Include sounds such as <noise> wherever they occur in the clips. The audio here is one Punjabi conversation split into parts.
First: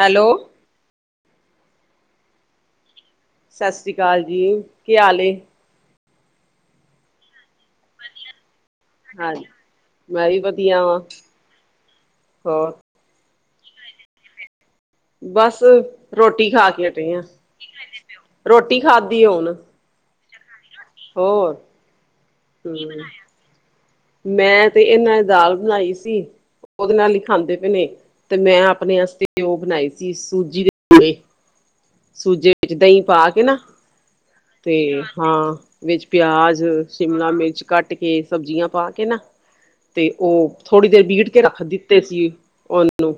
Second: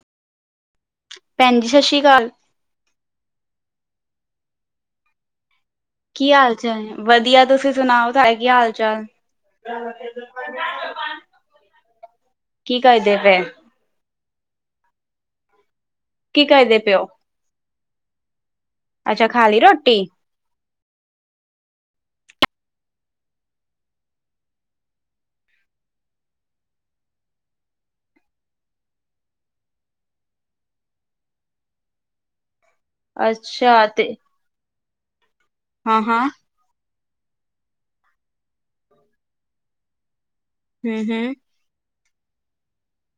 ਹੈਲੋ। ਭੈਨ ਜੀ, ਸ਼ਸੀ਼ਕਾਲ। ਸਸਰੀਕਾਲ ਜੀ, ਕੀ ਹਾਲ ਏ? ਕੀ ਹਾਲ ਚਾ, ਵਦੀਆ ਤੂਸੀ ਸੁਨਾਓ ਤਾਏ ਕੀ ਹਾਲ-ਚਾਲ? ਹਾਂਜੀ ਮੈਂ ਵੀ ਵਧੀਆ ਵਾਂ <unintelligible> ਹੋਰ ਕੀ ਕਰਦੇ ਪਏ? ਬਾੱਸ ਕੀ ਰੋਟੀ ਖਾ ਕਰਦੇ ਕੇ ਪਿਓ ਹਟੇ ਆਂ, <unintelligible> ਰੋਟੀ ਖਾੱਦੀ ਏ ਅੱਛਾ ਖਾ ਹੁਨ। ਲਈ ਰੋਟੀ ਹੋਰ। ਕੀ ਬਨਾਏਆ ਸੀ, ਮੈਂ ਤੇ, ਏਨਾਂ ਨੇ ਦਾਲ ਬਨਾਈ ਸੀ। ਓਦੇ ਨਾਲ ਈ ਖਾਂਦੇ ਪਏ ਨੇ, ਤੇ ਅਪਨੇ ਅਸਤੇ ਓ ਬਨਾਈ ਸੀ, ਸੂਜੀ ਦੇ ਸੂਜੀ ਏੱਚ ਦਹੀਂ ਪਾ ਕੇ ਨਾ, ਅੱਛਾ ਤੇ ਤੇ ਹਾਂ ਹਾਂ ਵਿੱਚ ਹਾਂ ਪੇਆਜ ਸ਼ਿਮਲਾ ਮਿਰਚ ਕਾੱਟ ਕੇ, ਸਬਜੀਆਂ ਪਾ ਕੇ ਨਾ, ਤੇ ਓ ਥੋੜੀ ਹਮ ਦੇਰ ਬੀਟ ਹਮ ਕੇ ਰਾੱਖ ਦਿੱਤ ਤੇ ਸੀ ਓਨਾਨੂੰ,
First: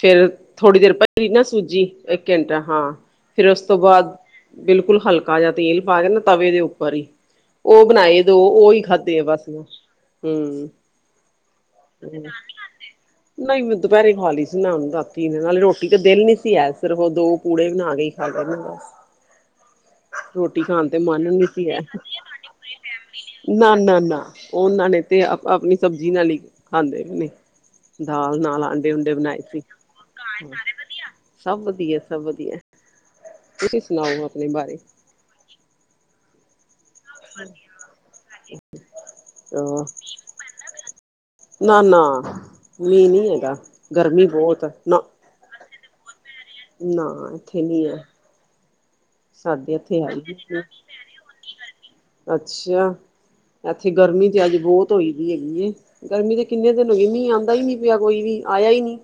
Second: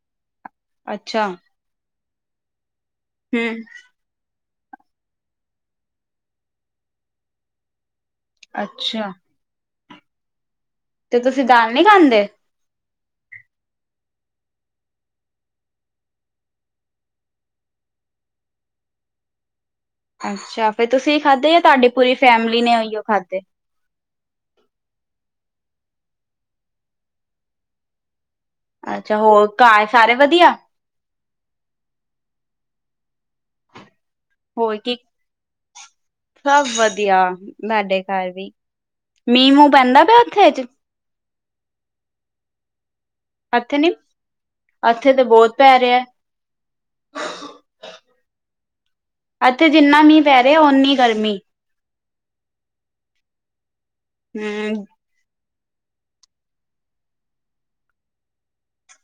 ਫੇਰ ਥੋੜੀ ਦੇਰ ਪਈ ਅੱਛਾ ਰੀ ਨਾ ਸੂਜੀ, ਏੱਕ ਘੰਟਾ, ਹਾਂ। ਫੇਰ ਹਮ ਉਸ ਤੋ ਬਾਦ, ਬਿਲਕੁਲ ਹਲਕਾ ਜਾ ਤੇਲ ਪਾ ਕੇ ਨਾ, ਤਵੇ ਦੇ ਉਪਰ ਈ ਓ ਬਨਾਏ ਦੋ, ਓਈ ਅੱਛਾ ਖਾੱਦੇ ਐ ਬਾੱਸ ਮੈਂ, ਹੂੰ। ਤੇ ਤੁਸੀਂ ਦਾਲ ਨੀ ਖਾਂਦੇ <inaudible> ਨਈ ਮੈਂ ਦੁਪੈਰੇ ਖਾ ਲੀ ਸੀ ਮੈਂ ਹੁਨ ਰਾਤੀ ਨੇ ਨਾਲੇ ਰੋਟੀ ਤੇ ਦਿਲ ਨੀ ਸੀ ਹੈ, ਸਿਰਫ ਓ ਦੋ ਪੂੜੇ ਬਨਾ ਏਈ ਖਾੱਦਾ ਜੀ ਬਾੱਸ। ਅੱਛਾ, ਫੇਰ ਤੂਸੀ ਮਨ ਨੀ ਖਾੱਦੇ ਯਾ ਸੀ ਹੈ ਤੂਆਡੀ ਪੂਰੀ ਫੈਮਿਲੀ ਨੇ ਔਈਓ ਖਾੱਦੇ? ਨਾ, ਨਾ, ਨਾ ਓ, ਓਨਾਂ ਨੇ ਤੇ ਅਪ, ਅਪਨੀ ਸਬਜੀ ਨਾਲ ਈ ਖਾਂਦੇ ਪੇ ਨੇ। ਦਾਲ ਨਾਲਾ ਅੱਛਾ, ਹੋਰ ਘਾੱਰ ਸਾਰੇ ਵਦੀਆ? ਸਬ ਵਦੀਐ-ਸਬ ਵਦੀਐ, ਤੂਸੀ ਸੁਨਾਓ ਅਪਨੇ ਬਾਰੇ? ਸਬ ਵਦੀਆ ਸਾਡੇ ਘਾਰ ਵੀ, ਮੀਂਹ-ਮੂੰਹ ਪੈਂਦੈ ਪੇਐ ਓਥੇ ਆੱਜ? ਨਾ-ਨਾ, ਮੀਂਹ ਨੀ ਹੈਗਾ, ਇੱਥੇ ਨੀ ਗਰਮੀ ਬੋਤ, ਨਾ। ਇੱਥੇ ਤੇ ਬਹੁਤ ਪੈ ਰੇਐ ਨਾ, ਇੱਥੇ ਨੀ ਐ। ਐਥੇ ਜਿੰਨਾ ਮੀਂਹ ਪੈ ਰੇਐ, ਹੀ ਓਨੀ ਗਰਮੀ। ਅੱਛਾ, ਐਥੇ ਗਰਮੀ ਤੇ ਆੱਜ ਹਮ ਬੋਤ ਹੋਈ ਵੀ ਹੈਗੀ ਏ। ਗਰਮੀ ਤੇ ਕਿੰਨੇ ਦਿਨ ਹੋਈ ਏ, ਮੀਂਹ ਆਂਦਾ ਈ ਨੀ ਪੇਆ ਕੋਈ ਵੀ, ਆਏਆ ਈ ਨੀ,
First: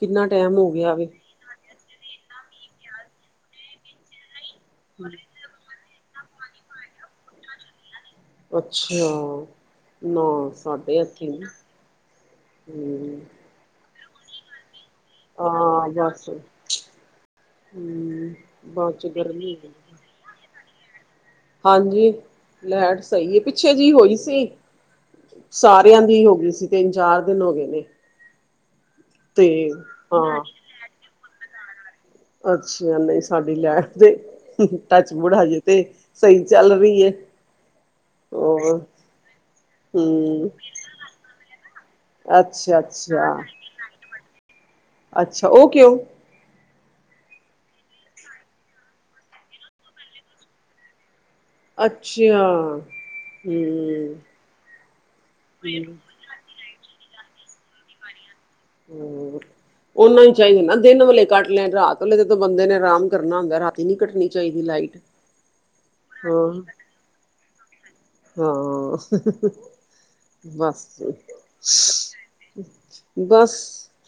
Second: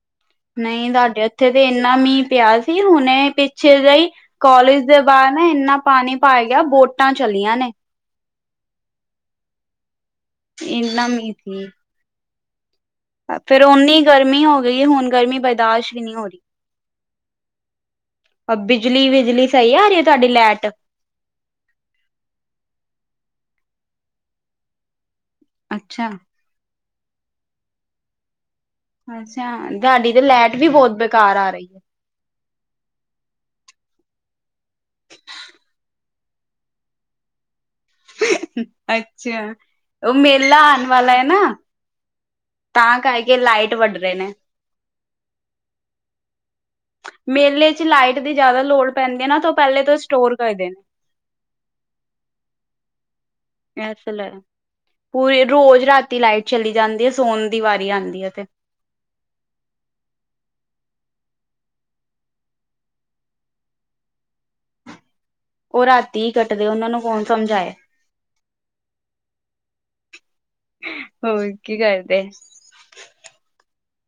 ਕਿੰਨਾ ਟਾਈਮ ਹੋ ਨਈ, ਗਿਆ ਵੇ ਸਾਡੇ ਉਥੇ ਤੇ ਇੰਨਾ ਮੀਂਹ ਪੇਆ ਸੀ, ਹੁਨੇ ਪਿੱਛੇ ਜੇਈ ਕੋਲੇਜ ਦੇ ਬਾਰ ਨਾ ਇੰਨਾ ਪਾਨੀ ਭਾਰ ਗੇਆ, ਬੋਟਾਂ ਚੱਲੀਆਂ ਨੇ। ਅੱਛਾ, ਨਾ ਸਾਡੇ ਇੰਨਾ ਐਥੇ ਮੀਂਹ ਨੀ, ਸੀ। ਹੂੰ। ਫੇਰ ਓਨੀ ਗਰਮੀ ਹੋ ਗਈ ਏ, ਹੁਨ ਗਰਮੀ ਹਾਂ ਬਰਦਾਸ਼ ਵੀ ਨੀ ਹੋ ਰੀ। ਹੂੰ। ਅ ਬਿਜਲੀ-ਬਿਜਲੀ ਸਈ ਆ ਰੀ ਏ ਤੂਆਡੀ ਲੈਟ? ਹਾਂਜੀ, ਲੈਟ ਸਈ ਏ, ਪਿੱਛੇ ਜੀ ਹੋਈ ਸੀ। ਸਾਰੇਆਂ ਅੱਛਾ ਦੀ ਹੋ ਗਈ ਸੀ, ਤਿੰਨ-ਚਾਰ ਦਿਨ ਹੋ ਗਏ ਨੇ। ਤੇ ਅੱਛਾ, ਸਾਡੀ ਤੇ ਹਾਂ ਲੈਟ ਵੀ ਬੋਤ ਬੇਕਾਰ ਆ ਰੀ ਏ। ਅੱਛਾ, ਨਈ ਸਾਡੀ ਲੈਟ ਦੇ ਟੱਚ ਵੂਡ, ਹਜੇ ਤੇ ਸਈ ਚੱਲ ਰੀ ਏ। ਅੱਛਾ, ਓ ਹਮ ਮੇਲਾ ਆਨ ਵਾਲਾ ਏ ਨਾ। ਅੱਛਾ ਤਾਂ ਅੱਛਾ ਕਾਰਕੇ ਲਾਈਟ ਵੱਡ ਰੇ ਨੇ। ਅੱਛਾ, ਓ ਕਿਉਂ? ਮੇਲੇ ਚ ਲਾਈਟ ਦੀ ਜਾਦਾ ਲੋੜ ਪੈਂਦੀ ਏ ਨਾ, ਤੇ ਓ ਪੈਲੇ ਤੇ ਸਟੋਰ ਕਰਦੇ ਨੇ। ਅੱਛਿਆ, ਹੂੰ ਹੋ ਰੋਜ਼ ਰਾਤੀ ਲਾਈਟ ਚਲੀ ਜਾਂਦੀ ਐ ਸੋਣ ਦੀ ਵਾਰੀ ਆਦੀ ਐ ਤੇ ਹੋਰ ਉਹਨਾ ਈ ਚਾਹੀਦਾ ਨਾ ਦਿਨ ਵੇ ਕੱਟ ਲੈਣ ਰਾਤ ਵਲੇ ਜੋਂ ਬੰਦੇ ਨੇ ਆਰਾਮ ਕਰਨਾ ਹੁੰਦਾ ਰਾਤੀ ਨੀ ਕੱਟਣੀ ਚਾਈਦੀ ਲਾਈਟ। ਉਹ ਰਾਤੀ ਈ ਹਾਂ ਕੱਟਦੇ ਉਹਨਾਂ ਨੂੰ ਕੌਣ ਸਮਝ ਆਏ। ਹਾਂ, ਬਸ ਹੋਰ ਕੀ ਕਰਦੇ ਬਸ,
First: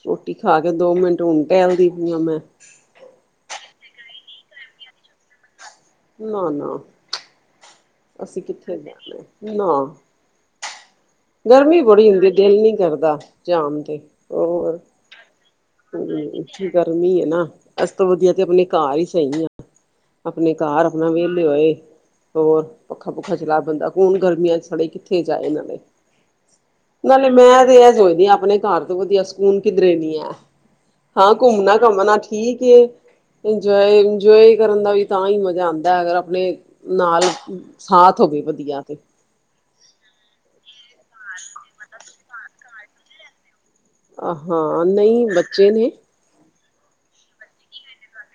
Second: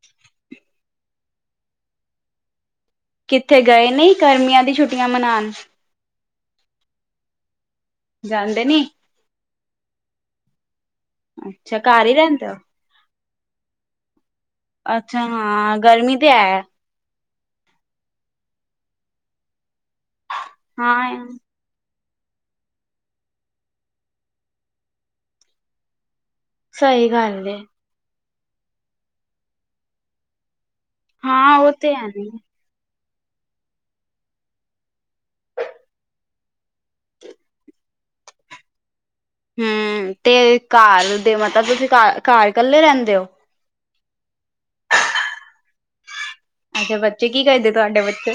ਰੋਟੀ ਖਾ ਕੇ ਦੋ ਮਿੰਟ ਹੁਣ ਢਹਿਲਦੀ ਪਈ ਆ ਮੈਂ। ਕਿੱਥੇ ਗਏ ਨੀ ਗਮੀਆਂ ਦੀ ਛੁੱਟੀਆਂ ਮਨਾਣ। ਨਾ ਨਾ, ਅਸੀਂ ਜਾਂਦੇ ਕਿੱਥੇ ਨੀ ਜਾਣਾ ਨਾ। ਅੱਛਾ ਗਰਮੀ ਘਰ ਬੜੀ ਹੀ ਹੁੰਦੀ ਰਹਿੰਦੇ ਹੋ ਦਿਲ ਨੀ ਕਰਦਾ ਜਾਣ ਤੇ ਹੋਰ ਅੱਛਾ ਹਾਂ ਹੂੰ ਗਰਮੀ ਤੇ ਹੈ ਗਰਮੀ ਐ, ਨਾ ਅ ਤੇ ਆਪਣੇ ਘਰ ਈ ਸਹੀ ਆ। ਆਪਣੇ ਘਰ ਆਪਣਾ ਹਾਂ ਵੇਹਲੇ ਹੋਏ ਹੋਰ ਪੱਖਾ ਪੁੱਖਾ ਚਲਾ ਬੰਦਾ ਕੌਣ ਗਰਮੀਆਂ ਚ ਸੜੇ ਕਿੱਥੇ ਜਾਏ ਨਾਲੇ। ਸਹੀ ਨਾਲੇ ਗੱਲ ਏ ਮੈਂ ਤੇ ਇਹ ਸੋਚਦੀ ਆ ਆਪਣੇ ਘਰ ਤੋਂ ਵਧੀਆ ਸਕੂਨ ਕਿਧਰੇ ਨੀ ਹੈ। ਹਾਂ, ਉਹ ਤੇ ਹੈ ਘੁੰਮਣਾ-ਘੰਮਣਾ ਨੀ ਠੀਕ ਐ ਇੰਜਏ-ਇੰਜਏ ਕਰਨ ਦਾ ਵੀ ਤਾਂਹੀ ਮਜ਼ਾ ਆਦਾ ਐ ਅਗਰ ਆਪਣੇ ਨਾਲ, ਸਾਥ ਹੋਵੇ ਵਧੀਆ ਤੇ। ਹੂੰ ਤੇ ਘਰ ਦੇ ਮਤਲਬ ਤੁਸੀਂ ਘਰ ਇਕੱਲੇ ਰਹਿੰਦੇ ਔ? ਆ ਹਾਂ ਨਈ ਬੱਚੇ ਨੇ। ਅੱਛਾ ਬੱਚੇ ਕੀ ਕਰਦੇ ਤੁਹਾਡੇ ਬੱਚੇ?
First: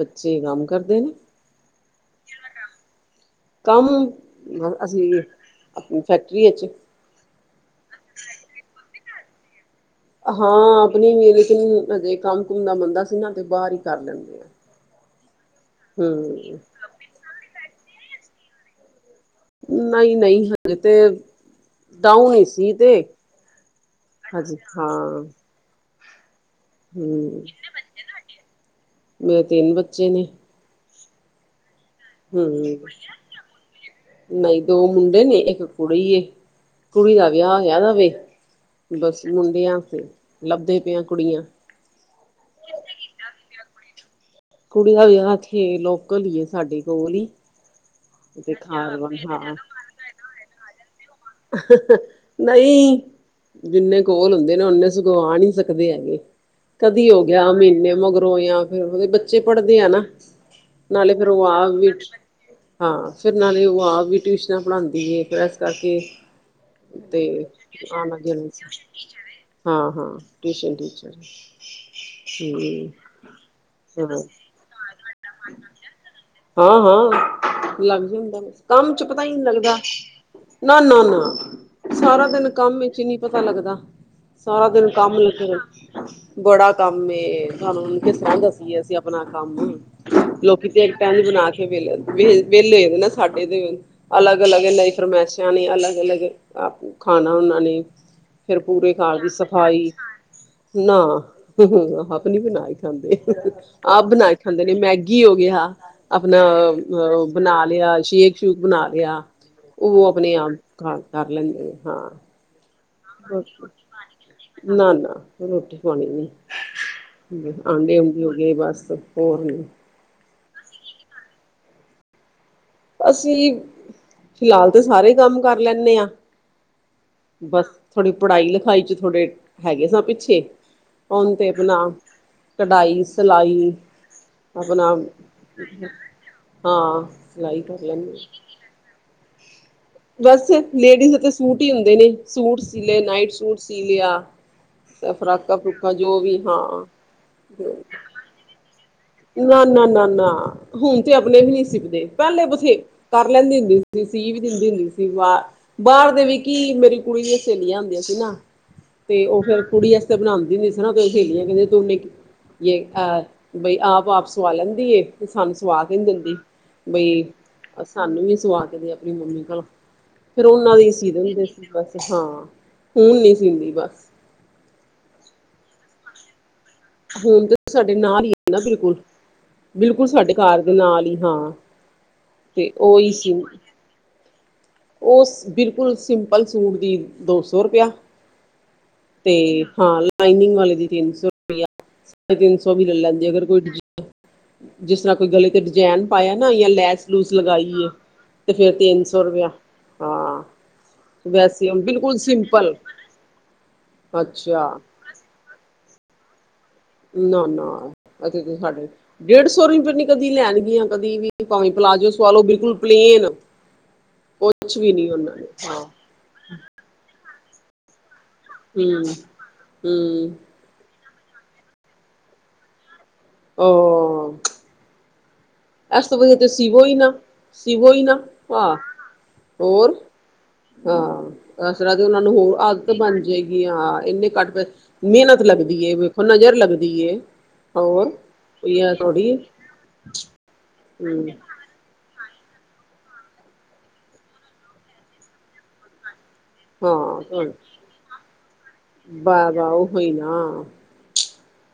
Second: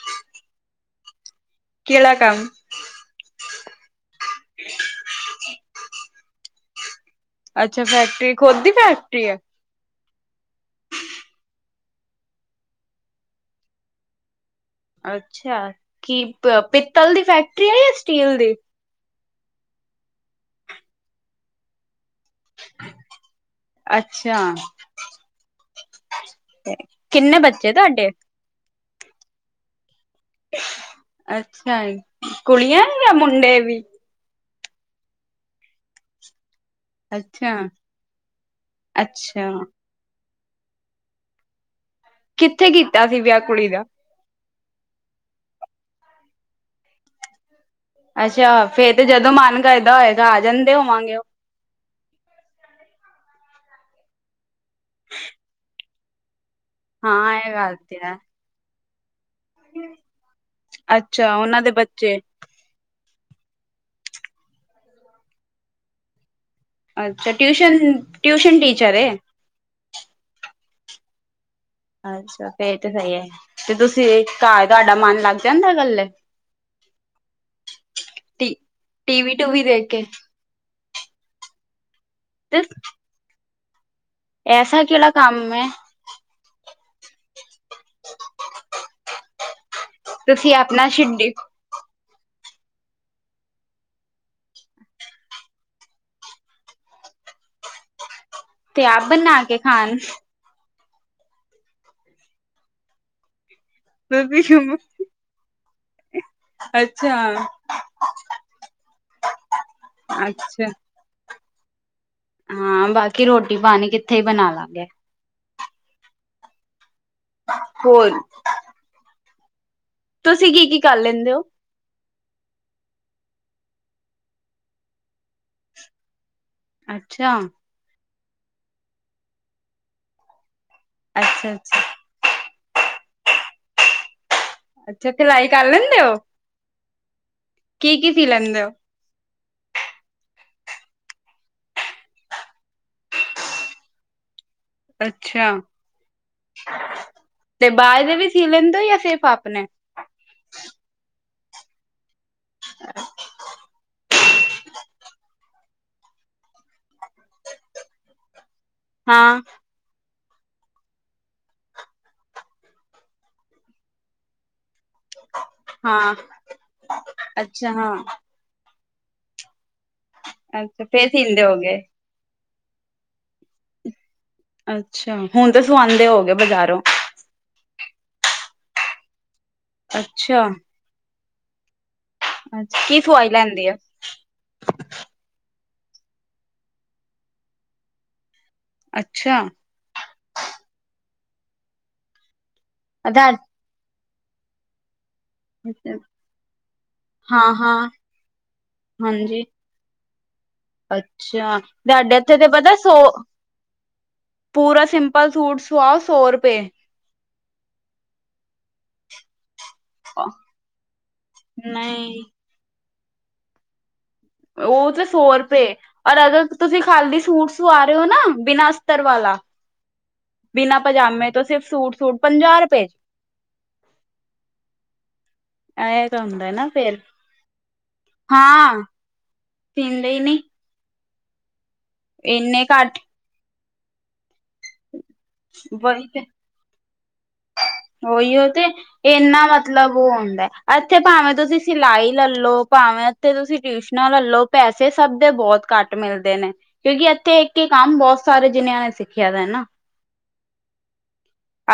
ਬੱਚੇ ਕੰਮ ਕਰਦੇ ਨੇ। ਕਿਹੜਾ ਕੰਮ ਕੰਮ ਅਸੀਂ, ਫੈਕਟਰੀ ਚ ਅੱਛਾ ਫੈਕਟਰੀ ਖੁਦ ਦੀ ਫੈਕਟਰੀ ਐ। ਹਾਂ ਆਪਣੀ ਮੇਰੇ ਦਿਨ ਹਜੇ ਕੰਮ ਕੁਮ ਦਾ ਬੰਦਾ ਸੀ ਨਾ ਤੇ ਬਾਰ ਈ ਕਰ ਲੈਂਦੇ ਆ। ਅੱਛਾ ਕੀ, ਹੂੰ ਪਿੱਤਲ ਦੀ ਫੈਕਟਰੀ ਐ ਜਾਂ ਸਟੀਲ ਦੀ? ਨਈ-ਨਈ ਹੈਗੇ ਤੇ, ਡਾਊਨ ਈ ਸੀ। ਤੇ ਅੱਛਾ, ਹਾਂਜੀ ਹਾਂ ਕਿੰਨੇ ਹੂੰ, ਬੱਚੇ ਤੁਹਾਡੇ? ਮੇਰੇ ਤਿੰਨ ਬੱਚੇ ਨੇ, ਅੱਛਾ ਜੀ। ਹੂੰ, ਕੁੜੀਆਂ ਜਾਂ ਮੁੰਡੇ ਵੀ? ਨਈ ਦੋ ਮੁੰਡੇ ਨੇ ਇੱਕ ਕੁੜੀ ਏ। ਕੁੜੀ ਦਾ ਅੱਛਾ। ਵਿਆਹ ਹੋਇਆ ਵਾਂ ਏ, ਬਸ ਅੱਛਾ ਮੁੰਡਿਆਂ ਲੱਭਦੇ ਪਏ ਆਂ ਕੁੜੀਆਂ ਕਿੱਥੇ ਕੀਤਾ ਸੀ ਵਿਆਹ ਕੁੜੀ ਦਾ? ਕੁੜੀ ਦਾ ਵੀ ਜਿਹੜਾ ਇੱਥੇ ਲੋਕਲ ਈ ਐ ਸਾਡੇ ਕੋਲ ਈ। ਅੱਛਾ ਫੇਰ ਤੇ ਖਾਰਵਨ ਜਦੋਂ ਹਾਂ। ਮਨ ਕਰਦਾ ਹੋਏਗਾ ਆ ਜਾਂਦੇ ਹੋਵਾਂਗੇ ਉਹ ਨਈ, ਜਿੰਨੇ ਕੋਲ ਹੁੰਦੇ ਨਾ ਓਨੇ ਸਗੋਂ ਆ ਨੀ ਸਕਦੇ ਹੈਗੇ। ਕਦੀ ਹੋ ਹਾਂ ਗਿਆ ਇਹ ਗੱਲ ਮਹੀਨੇ ਤੇ ਹੈ ਮਗਰੋਂ ਜਾਂ ਫੇਰ ਉਹਦੇ ਬੇ ਬੱਚੇ ਪੜ੍ਹਦੇ ਆ ਨਾ, ਨਾਲੇ ਫੇਰ ਅੱਛਾ ਉਹ ਉਹਨਾਂ ਆ ਦੇ ਵੀ ਬੱਚੇ ਹਾਂ ਨਾਲੇ ਉਹ ਆਪ ਟਿਊਸ਼ਨਾਂ ਪੜ੍ਹਾਉਂਦੀ ਐ ਫਿਰ ਇਸ ਕਰਕੇ। ਤੇ ਅੱਛਾ ਟਿਊਸ਼ਨ-ਟਿਊਸ਼ਨ ਟੀਚਰ ਐ। ਹਾਂ-ਹਾਂ ਟਿਊਸ਼ਨ ਟੀਚਰ ਐ। ਅੱਛਾ ਫੇਰ ਤੇ ਸਹੀ ਐ, ਤੇ ਤੁਸੀਂ ਹਮ ਤੁਹਾਡਾ ਮਨ ਲੱਗ ਜਾਂਦਾ ਕੱਲੇ? ਹਾਂ, ਹਾਂ ਲੱਗ ਜਾਂਦਾ ਟੀ ਕੰਮ ਚ ਪਤਾ ਈ ਟੀਵੀ ਨੀ ਟੂਵੀ ਲੱਗਦਾ। ਦੇਖ ਕੇ? ਨਾ-ਨਾ-ਨਾ ਸਾਰਾ ਦਿਨ ਕੰਮ ਵਿਚ ਈ ਨੀ ਪਤਾ ਲੱਗਦਾ। ਸਾਰਾ ਐਸਾ ਦਿਨ ਕਿਹੜਾ ਕੰਮ ਈ ਫੇਰ ਹੈ ਬੜਾ ਕੰਮ ਏ ਤੁਹਾਨੂੰ ਕਿਸ ਤਰ੍ਹਾਂ ਦੱਸੀਏ ਅਸੀਂ ਆਪਣਾ ਕੰਮ ਤੁਸੀਂ ਲੋਕੀ ਤੇ ਆਪਣਾ ਇੱਕ ਸ਼ਿਡ ਟਹਿਨੀ ਬਣਾ ਕੇ ਵੇਲੇ ਵੇਹਲੇ ਹੋਗੇ ਨਾ ਸਾਡੇ ਦੇ ਅਲੱਗ-ਅਲੱਗ ਇਹ ਫਰਮੈਸ਼ਾਂ ਨੀ ਅਲੱਗ ਅਲੱਗ ਆਪ ਖਾਣਾ ਉਹਨਾਂ ਨੇ, ਫਿਰ ਤੇ ਪੂਰੇ ਆਪ ਘਰ ਦੀ ਬਣਾ ਕੇ ਸਫ਼ਾਈ ਖਾਣ ਨਾ, ਆਪ ਨੀ ਬਣਾਈ ਖਾਂਦੇ। ਆਪ ਨੇ ਬਣਾ ਕੇ ਖਾਂਦੇ ਮੈਗੀ ਹੋ ਗਈ ਹਾ। ਆਪਣਾ ਅੱਛਾ, ਬਣਾ ਲਿਆ ਸ਼ੇਕ-ਸ਼ੂਕ ਬਣਾ ਲਿਆ ਉਹ ਆਪਣੇ ਆਪ ਅੱਛਾ। ਹਾਂ ਕਰ ਲੈਂਦੇ ਆ ਹਾਂ। ਹਾਂ ਬਾਕੀ ਰੋਟੀ ਪਾਣੀ ਕਿੱਥੇ ਬਣਾਵੇ ਨਾ-ਨਾ ਰੋਟੀ ਖਵਾਣੀ ਨੀ, ਹੋਰ ਅੰਡੇ-ਓਡੇ ਹੋਗੇ ਬਸ ਹੋਰ ਨੀ ਤੁਸੀਂ ਕੀ-ਕੀ ਕਰ ਲੈਂਦੇ ਔ? ਅਸੀਂ, ਫਿਲਹਾਲ ਤੇ ਸਾਰੇ ਕੰਮ ਕਰ ਲੈਂਨੇ ਆ ਅੱਛਾ। ਬਸ ਥੋੜ੍ਹੀ ਪੜ੍ਹਾਈ-ਲਿਖਾਈ ਚ ਥੋੜੇ ਹੈਗੇ ਹਾ ਪਿੱਛੇ, ਹੁਣ ਤੇ ਅੱਛਾ, ਆਪਣਾ ਅੱਛਾ, ਕਢਾਈ, ਸਿਲਾਈ, ਆਪਣਾ ਅੱਛਾ ਸਿਲਾਈ ਕਰ ਲੈਂਦੇ ਹੋ? ਹਾਂ। ਸਿਲਾਈ ਕਰ ਕੀ ਕੀ ਲੈਂਦੇ। ਸੀ <inaudible> ਬਸ ਲੇਡੀਜ਼ ਸੂਟ ਈ ਹੁੰਦੇ ਨੇ ਸੂਟ ਸੀ ਲਿਆ ਨਾਈਟ ਸੂਟ ਸੀ ਲਿਆ। ਆ ਅੱਛਾ, ਫਰਾਕਾਂ-ਫਰੂਕਾਂ ਜੋ ਵੀ ਹਾਂ। ਤੇ ਬਾਹਰ ਦੇ ਵੀ ਸੀ ਲੇਦਾ ਜਾ ਫੇਰ ਨਾਂ-ਨਾਂ-ਨਾਂ-ਨਾਂ ਹੁਣ ਤੇ ਆਪਣੇ ਵੀ ਨੀ ਸਿਲਦੇ। ਪਹਿਲੇ ਬਥੇਰੇ ਕਰ ਲੈਂਦੀ ਹੁੰਦੀ ਸੀ, ਸੀ ਵੀ ਦਿੰਦੀ ਹੁੰਦੀ ਸੀ ਵਾਹ ਬਾਰ ਦੇ ਵੀ ਕੀ ਮੇਰੀ ਕੁੜੀ ਦੀ ਸਹੇਲੀਆਂ ਹੁੰਦੀਆਂ ਸੀ ਨਾ ਤੇ ਹਾਂ। ਉਹ ਫਿਰ ਕੁੜੀ ਆਸਤੇ ਬਣਾਦੀ ਹੁੰਦੀ ਸੀ ਨਾਂ ਤੇ ਸਹੇਲੀਆਂ ਕਹਿੰਦੀਆਂ, <unintelligible> ਜੇ ਆਪ ਬਈ ਆਪ ਆਪਸ ਸਵਾ ਲੈਂਦੀ ਏ ਤੇ ਸਾਨੂੰ ਸਵਾ ਕੇ ਨੀ ਹਾਂ, ਦਿੰਦੀ ਬਈ ਅੱਛਾ ਹਾਂ, ਸਾਨੂੰ ਵੀ ਸਵਾ ਕੇ ਦੇ। ਵੀ ਮੰਮੀ ਕੋਲ, ਫਿਰ ਉਹਨਾਂ ਅੱਛਾ ਦੇ ਫੇਰ ਸੀ ਦੇ ਦਿੰਦੇ ਸੀਂਦੇ ਸੀ ਹੋਗੇ। ਬਸ। ਹਾਂ ਹੁਣ ਨੀਂ ਸੀਂਦੀ ਪਰ। ਅੱਛਾ ਹੁਣ ਤਾਂ ਸਵਾਂਦੇ ਹੋ ਗਏ ਬਜ਼ਾਰੋਂ। ਹੁਣ ਤੇ ਸਾਡੇ ਨਾਲ ਈ ਆ ਨਾਂ ਬਿਲਕੁਲ-ਬਿਲਕੁਲ ਸਾਡੇ ਅੱਛਾ, ਘਰ। ਨਾਲ ਈ ਹਾਂ, ਤੇ ਅੱਛਾ ਕੀ ਔਈ ਸਵਾਈ ਸੀ। ਲੈਂਦੀ ਹੈ? ਉਹ ਬਿਲਕੁਲ ਸਿੰਪਲ ਸੂਟ ਦੀ ਦੋ ਸੌ ਰੁਪਇਆ। ਤੇ ਅੱਛਾ। ਹਾਂ ਲਾਈਨਿੰਗ ਵਾਲੇ ਦੀ ਤਿੰਨ-ਸੌ ਰੁਪਇਆ। ਸਾਢੇ ਤਿੰਨ ਸੌ ਵੀ ਲੈ ਲੈਂਦੀ ਆਧਾਰ ਅਗਰ ਕੋਈ ਡਜ ਜਿਸ ਤਰ੍ਹਾਂ ਕੋਈ ਗਲੇ ਤੇ ਡਿਜਾਇਨ ਪਾਇਆ ਨਾਂ ਜਾਂ ਲੈਸ-ਲੂਸ ਹਾਂ, ਲਗਾਈ ਐ। ਹਾਂ, ਤੇ ਫਿਰ ਤਿੰਨ ਸੌ ਹਾਂਜੀ। ਰੁਪਇਆ, ਹਾਂ। ਅੱਛਾ ਵੈਸੇ ਸਾਡੇ ਬਿਲਕੁਲ ਉੱਥੇ ਤੇ ਸਿੰਪਲ ਪਤਾ ਸੋ, ਅੱਛਾ ਪੂਰਾ ਸਿੰ ਪਰ ਸੂਟ ਸਵਾਉ ਸੌ ਰੁਪਏ। ਨਾਂ-ਨਾਂ, ਇਥੇ ਸਾਡੇ ਡੇਢ ਸੌ ਰੁਪਏ ਨ ਕਦੀ ਲੈਣਗੀਆਂ ਕਦੀ ਵੀ ਭਾਵੇਂ ਪਲਾਜੋ ਨਹੀਂ ਸਵਾਲੋ ਬਿਲਕੁਲ ਪਲੇਨ। ਕੁਛ ਉਹ ਵੀ ਤੇ ਨੀ ਸੌ ਉਹਨਾਂ ਨੇ ਰੁਪਏ, ਹਾਂ ਔਰ ਅਗਰ ਤੁਸੀਂ ਖਾਲੀ ਸੂਟ ਸਵਾ ਰੇ ਔ ਨਾਂ ਬਿਨਾਂ ਅਸਤਰ ਹੂੰ ਵਾਲਾ, ਬਿਨਾਂ ਪਜਾਮੇ ਤੋਂ ਸਿਰਫ ਸੂਟ-ਸੂਟ ਪੰਜਾਹ ਰੁਪਏ। <inaudible> ਇਸ ਇਹ ਤੋਂ ਤਾਂ ਵਧੀਆ ਤੇ ਹੁੰਦਾ ਨਾ ਸਿਵੋ ਈ ਫੇਰ ਨਾਂ, ਸਿਵੋ ਈ ਨਾਂ ਆਹ ਹਾਂ ਹੋਰ। ਸੀਂਦੇ ਹੀ ਨੀ ਹਾਂ, ਇਸ ਤਰ੍ਹਾਂ ਦੀ ਉਹਨਾਂ ਨੂੰ ਹੋਰ ਇੰਨੇ ਆਦਤ ਘੱਟ ਬਣ ਜਾਏਗੀ ਹਾਂ ਇੰਨੇ ਘੱਟ ਪੈਸੇ ਮੇਹਨਤ ਲੱਗਦੀ ਏ ਵਹੀ ਤੇ ਵੇਖੋ ਨਜ਼ਰ ਲੱਗਦੀ ਏ। ਹੋਰ ਉਹੀਓ ਤੇ ਕੋਈ ਐ ਥੋੜੀ ਇੰਨਾਂ ਮਤਲਬ ਉਹ ਹੁੰਦਾ, ਇੱਥੇ ਹੂੰ ਭਾਵੇਂ ਤੁਸੀਂ ਸਿਲਾਈ ਲੈਲੋ ਭਾਵੇਂ ਉੱਥੇ ਤੁਸੀਂ ਟਿਊਸ਼ਨਾਂ ਲੈਲੋ ਪੈਸੇ ਸਭ ਦੇ ਬਹੁਤ ਘੱਟ ਮਿਲਦੇ ਨੇ। ਕਿਉਂਕਿ ਇੱਥੇ ਹਾਂ ਇੱਕ ਕੰਮ ਬਹੁਤ ਸਾਰੇ ਜਿੰਨਿਆਂ ਨੇ ਸਿੱਖਿਆ ਦੇ ਨਾ। ਕੋਈ ਨਾਂ।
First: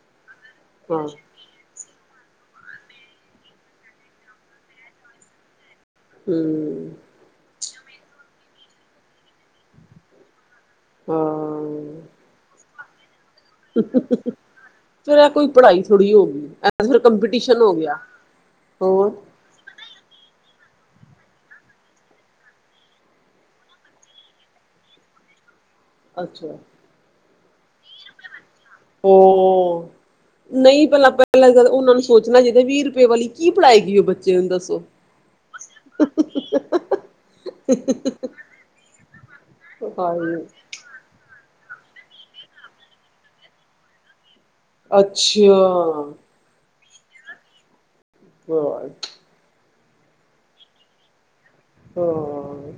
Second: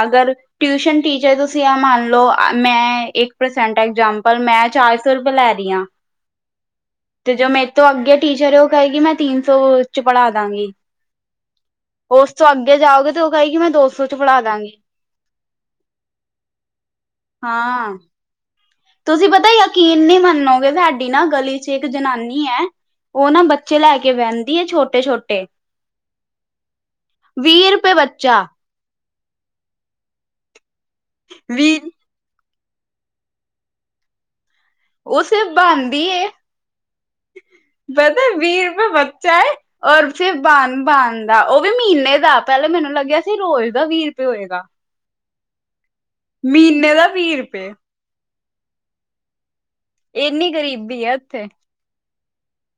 ਅਗਰ <inaudible> ਟਿਊਸ਼ਨ ਟੀਚਰਜ਼ ਤੁਸੀਂ ਆ ਮੰਨ ਲਓ, ਮੈਂ ਇੱਕ ਪਰਸੈਂਟ ਐਗਜਾਮਪਲ ਮੈਂ ਚਾਰ ਸੌ ਰੁਪਏ ਲੈ ਰਹੀ ਹਾਂ। ਹਮ। ਤੇ ਜੋ ਮੇਰੇ ਤੋਂ ਅੱਗੇ ਟੀਚਰ ਹੈ, ਉਹ ਕਰੇਗੀ ਮੈਂ ਤਿੰਨ ਸੌ 'ਚ ਪੜ੍ਹਾ ਦਾਂਗੀ। ਹੂੰ। ਉਸ ਤੋਂ ਅੱਗੇ ਜਾਓਗੇ, ਤੇ ਉਹ ਕਹੇਗੀ ਮੈਂ ਦੋ ਸੋ 'ਚ ਪੜਾ ਫੇਰ ਇਹ ਕੋਈ ਪੜ੍ਹਾਈ ਥੋੜ੍ਹੀ ਹੋ ਗਈ, ਐ ਫੇਰ ਕੰਪੀਟੀਸ਼ਨ ਹੋ ਹਾਂ ਗਿਆ। ਹੋਰ ਤੁਸੀਂ ਪਤਾ ਯਕੀਨ ਨਹੀਂ ਮੰਨੋਗੇ, ਸਾਡੀ ਨਾਂ ਗਲੀ 'ਚ ਇੱਕ ਜਨਾਨੀ ਹੈ ਉਹ ਨਾਂ ਬੱਚੇ ਲੈ ਕੇ ਵਹਿੰਦੀ ਆ ਛੋਟੇ- ਛੋਟੇ ਅੱਛਾ। ਵੀਹ ਰੁਪਏ ਬੱਚਾ। ਹੂੰ <inaudible> ਨਹੀਂ ਪਹਿਲਾ- ਪਹਿਲਾਂ ਵੀਹ ਉਹਨਾਂ ਨੂੰ ਸੋਚਣਾ ਚਾਹੀਦਾ, ਵੀਹ ਰੁਪਏ ਵਾਲੀ ਕੀ ਪੜਾਏ ਗਈ ਉਹ ਬੱਚੇ ਨੂੰ ਦੱਸੋ? ਉਹ ਸਿਰਫ ਬਾਣ ਦੀ ਏ ਪਤਾ ਵੀਹ ਰੁਪਏ ਬੱਚਾ ਹੈ, ਔਰ ਫੇਰ ਹਾਏ ਬਨ- ਬਨ ਉਹ ਵੀ ਮਹੀਨੇ ਦਾ, ਪਹਿਲਾਂ ਮੈਨੂੰ ਲੱਗਿਆ ਸੀ ਰੋਜ਼ ਦਾ ਵੀਹ ਰੁਪਏ ਹੋਏਗਾ। ਅੱਛਾ। ਮਹੀਨੇ ਦਾ ਵੀਹ ਰੁਪਏ <unintelligible> ਇੰਨੀ ਗਰੀਬੀ ਆ ਇੱਥੇ ਹੋਰ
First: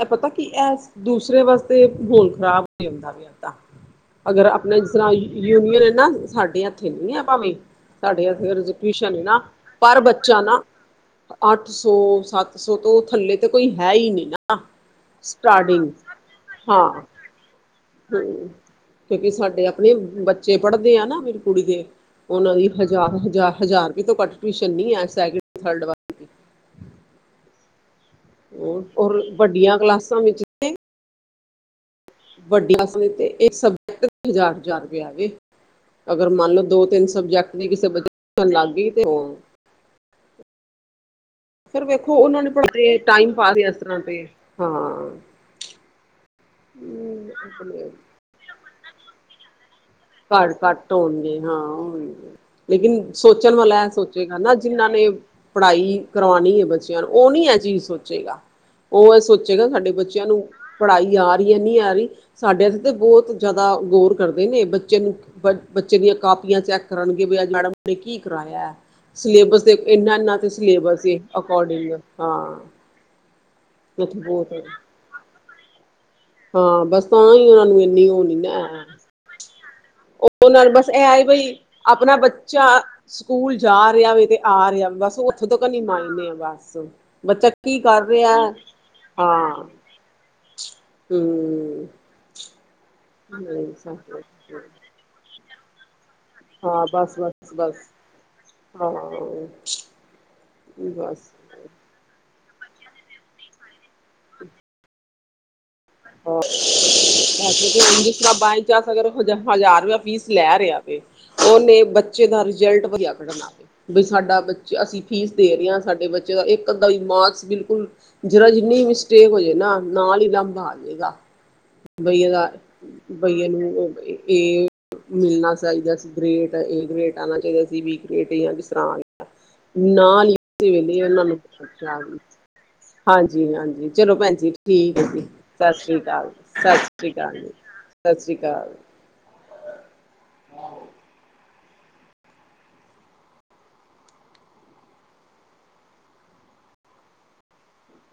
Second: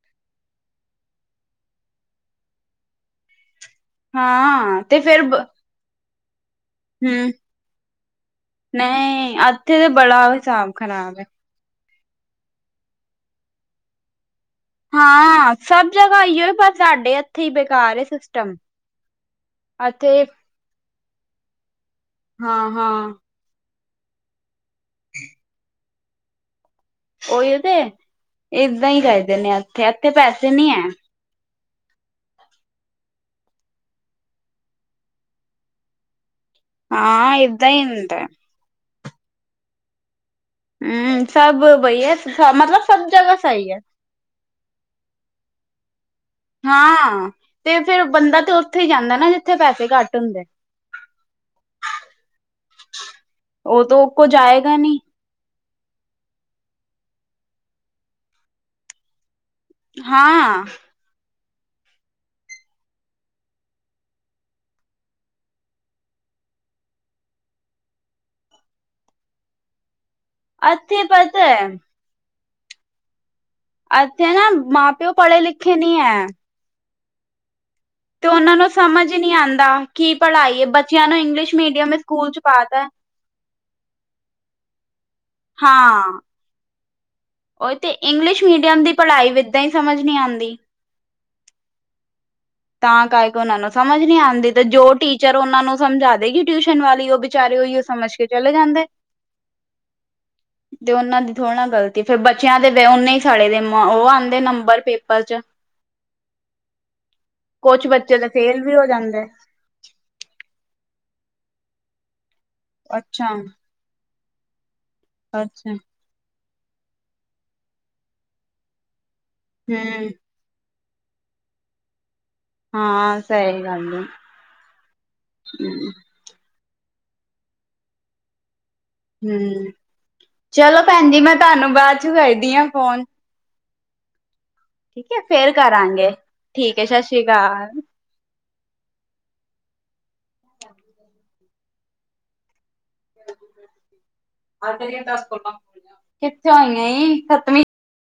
ਇਹ ਪਤਾ ਕੀ ਇਹ ਦੂਸਰੇ ਵਾਸਤੇ ਮਾਹੌਲ ਖ਼ਰਾਬ ਹੋ ਜਾਂਦਾ। <unintelligible> ਅਗਰ ਆਪਣੇ ਹਾਂ ਜਿਸ ਤੇ ਤਰ੍ਹਾਂ ਫਿਰ ਯੂਨੀਅਨ ਹੈ ਨਾ ਸਾਡੀ ਕਿੰਨੀਆਂ ਹੂੰ ਭਾਵੇ, ਸਾਡੇ ਇਧਰ ਟਿਯੁਸ਼ਨ ਨਹੀਂ ਨਾ ਇੱਥੇ ਤੇ ਪਰ ਬੜਾ ਬੱਚਾ ਨਾ ਹਿਸਾਬ ਖ਼ਰਾਬ ਹੈ ਅੱਠ ਸੌ, ਸੱਤ ਸੌ ਤੋਂ ਉਹ ਥੱਲੇ ਤਾਂ ਕੋਈ ਹੈ ਹੀ ਨਹੀਂ ਨਾ ਨਾ ਹਾਂ ਸਭ ਸਟਾਰਟਿੰਗ ਜਗ੍ਹਾ ਇਓ ਬਸ ਹਾਂ। ਸਾਡੇ ਇੱਥੇ ਹੀ ਬੇਕਾਰ ਹੂੰ ਸਿਸਟਮ ਕਿਉਂਕਿ ਸਾਡੇ ਆਪਣੇ ਇੱਥੇ ਬੱਚੇ ਪੜ੍ਹਦੇ ਆ, ਨਾ ਮੇਰੀ ਕੁੜੀ ਦੇ ਉਹਨਾਂ ਦੀ ਹਾਂ-ਹਾਂ ਹਜਾ਼ਰ, ਹਜ਼ਾਰ ਹਜਾਰ ਰੁਪਏ ਤੋਂ ਘੱਟ ਟਿਊਸ਼ਨ ਨਹੀਂ ਹੈ, ਸੈਕਿੰਡ ਤੇ ਥਰਡ ਵਾਲੀ ਓਹੀਓ ਤੇ, ਏਦਾਂ ਹੀ ਔਰ ਕਰਦੇ ਨੇ ਆ ਵੱਡੀਆਂ ਉੱਥੇ ਇੱਥੇ ਕਲਾਸਾਂ ਪੈਸੇ ਨੀ ਹੈ। ਵੱਡਆ ਤੇ ਇੱਕ ਸਬਜੈਕਟ ਹਜ਼ਾਰ, ਹਜਾਰ ਰੁਪਆ ਵੇ, ਅਗਰ ਮੰਨ ਲਓ ਦੋ ਤਿੰਨ ਹਾਂ ਸਬਜੈਕਟ ਨੇ ਏਦਾਂ ਹੀ ਕਿਸੇ ਹੁੰਦਾ <unintelligible> ਲੱਗ ਗਈ ਤੇ ਔਹ ਹਮ ਸਭ <inaudible> ਫੇਰ ਬਈ ਵੇਖੋ ਹੈ ਉਹਨਾਂ ਨੇ ਮਤਲਬ ਪੜ੍ਹਾਤੇ ਸਭ ਟਾਈਮ ਜਗ੍ਹਾ ਪਾਸ ਸਹੀ ਇਸ ਹੈ ਤਰ੍ਹਾਂ ਪਏ ਹਾਂ। ਹਾਂ, ਤੇ ਆਪਣੇ ਫੇਰ ਬੰਦਾ ਤੇ ਉੱਥੇ ਹੀ ਜਾਂਦਾ ਨਾ ਜਿੱਥੇ ਪੈਸੇ ਘੱਟ ਹੁੰਦੇ <unintelligible> ਘੱਟ ਹੋਣਗੇ ਹਾਂ। ਲੇਕਿਨ ਸੋਚਣ ਉਹ ਵਾਲਾ ਇਹ ਤਾਂ ਕੋ ਸੋਚੇਗਾ ਨਾ, ਜਾਏਗਾ ਜਿਨਾਂ ਨੀ ਨੇ ਪੜ੍ਹਾਈ ਕਰਵਾਉਣੀ ਹੈ ਬੱਚਿਆਂ ਨੂੰ, ਉਹ ਨੀ ਇਹ ਚੀਜ਼ ਸੋਚੇਗਾ ਉਹ ਇਹ ਸੋਚ ਜੇਕਰ ਸਾਡੇ ਬੱਚਿਆਂ ਨੂੰ ਹਾਂ ਪੜ੍ਹਾਈ ਯਾਦ ਨਹੀਂ ਆ ਰਹੀ, ਸਾਡੇ ਇੱਥੇ ਤੇ ਬਹੁਤ ਜ਼ਿਆਦਾ ਗੌਰ ਕਰਦੇ ਨੇ ਬੱਚਿਆਂ ਬੱਚੇ ਨੂੰ ਬੱਚੇ ਦੀਆਂ ਕਾਪੀਆਂ ਚੈੱਕ ਕਰਨਗੇ, ਵੀ ਅੱਜ ਮੈਡਮ ਨੇ ਕੀ ਕਰਾਇਆ। ਸਿਲੇਬਸ ਦੇ ਇਨਾ ਇਹਨਾਂ ਦੇ ਸਿਲੇਬਸ ਇੱਥੇ ਦੇ ਪਤਾ ਹੈ ਅਕੋਰਡਿੰਗ ਹਾਂ। ਇੱਥੇ ਨਾ ਮਾਂ ਪਿਓ ਪੜ੍ਹੇ ਲਿਖੇ ਨੀ ਹੈ। ਹਾਂ ਬਸ ਤਾਂ ਹੀ ਉਹਨਾਂ ਨੂੰ ਇੰਨੀ ਉਹ ਤੇ ਨੀ ਉਹਨਾਂ ਨਾ ਨੂੰ ਹੈ ਸਮਝ ਹੀ ਨਹੀਂ ਆਂਦਾ ਕੀ ਉਹ ਪੜ੍ਹਾਈ ਹੈ, ਨਾਲ ਬਸ ਇਹ ਬੱਚਿਆਂ ਨੂੰ ਆਏ ਇੰਗਲਿਸ਼ ਬਈ ਮੀਡੀਅਮ ਆਪਣਾ ਸਕੂਲ ਚ ਪਾ ਬੱਚਾ ਤੈ। ਸਕੂਲ ਜਾ ਰਿਹਾ ਵੀ ਤੇ ਆ ਰਿਹਾ, ਬਸ ਉਹ ਉੱਥੋਂ ਤੱਕ ਨੀ ਹਾਂ ਮੰਨਨੇਦ ਆ, ਬਸ ਬੱਚਾ ਉਹੀ ਕੀ ਤੇ ਕਰ ਰਿਹਾ ਇੰਗਲਿਸ਼ ਮੀਡੀਅਮ ਦੀ ਪੜ੍ਹਾਈ ਵੀ ਏਦਾਂ ਹੀ ਸਮਝ ਨਹੀਂ ਆਂਦੀ। ਹੂੰ। ਤਾਂ ਕਰ ਕੇ ਉਹਨਾਂ ਨੂੰ ਸਮਝ ਨੀ ਆਂਦੀ, ਤੇ ਜੋ ਟੀਚਰ ਉਹਨਾਂ ਨੂੰ ਸਮਝਾ ਰਹਿਗੀ ਟਿਊਸ਼ਨ ਹਾਂ ਵਾਲੀ ਉਹ ਬਸ ਬਸ ਬੇਚਾਰੇ ਓਹੀਓ ਬਸ ਸਮਝ ਕੇ ਚਲੇ ਜਾਂਦੇ। ਹਾਂ ਤੇ ਉਹਨਾਂ ਦੀ ਥੋੜ੍ਹਾ ਨਾ ਬਸ ਗ਼ਲਤੀ, ਫਿਰ ਬੱਚਿਆਂ ਦੇ ਉਹਨੇ ਹੀ ਸੜੇ ਦੇ ਉਹ ਆਉਂਦੇ ਨੰਬਰ ਪੇਪਰ ਚ। <unintelligible> ਕੁਛ ਬੱਚੇ ਤਾਂ ਫੇਲ ਵੀ ਹੋ ਹਜ਼ਾਰ ਜਾਂਦੇ ਰੁਪੀਆ ਫੀਸ ਲੈ ਰਿਹਾ, ਉਹਨੇ ਬੱਚੇ ਦਾ ਰਿਜਲਟ ਵਧੀਆ ਅੱਛਾ ਕੱਢਣਾ। ਬਈ ਸਾਡਾ ਬੱਚੇ ਅਸੀਂ ਫੀਸ ਦੇ ਰਹੇ ਅੱਛਾ ਹਾਂ, ਸਾਡੇ ਬੱਚੇ ਇੱਕ ਅੱਧਾ ਮਾਰਕਸ, ਬਿਲਕੁਲ ਜਰਾ ਜਿੰਨੀ ਮਿਸਟੇਕ ਹੋ ਜੇ ਨਾ, ਹਮ ਨਾਲ ਹੀ ਲਾਂਬਾ। ਬਾ ਬਈ ਏਹਦਾ ਹਾਂ ਬਈ ਇਹਨੂੰ ਸਹੀ ਨੂੰ ਗੱਲ ਹੈ ਇਹ ਮਿਲਣਾ ਚਾਹੀਦਾ ਸੀ। ਗ੍ਰੇਟ ਏ ਗ੍ਰੇਟ ਆਉਣਾ ਚਾਹੀਦਾ ਸੀ, ਬੀ ਗ੍ਰੇਟ ਜਾਂ ਵੀ ਇਸ ਤਰ੍ਹਾਂ ਹਮ ਨਾਲ ਹੀ ਇਸ ਚਲੋ ਵੇਲੇ ਭੈਣ ਜੀ ਉਹਨਾਂ ਮੈਂ ਨੂੰ, ਤੁਹਾਨੂੰ ਬਾਅਦ ਚ ਕਰਦੀ ਹਾਂ ਫੋਨ ਹਾਂਜੀ। ਜੀ ਹਾਂਜੀ, ਚਲੋ ਭੈਣ ਜੀ ਠੀਕ ਹੈ ਜੀ, ਫੇਰ ਸਤਿ ਸ੍ਰੀ ਕਰਾਂਗੇ ਅਕਾਲ -ਸਤਿ ਠੀਕ ਹੈ ਸ਼੍ਰੀ ਸ੍ਰੀ ਅਕਾਲ ਜੀ। ਸਤਿ ਸ੍ਰੀ ਅਕਾਲ। ਆ ਜਾਣਗੀਆਂ ਦਸ ਪੰਦਰਾਂ, ਕਿੱਥੇ ਹੋਈਆਂ ਖਤਮ ਈ।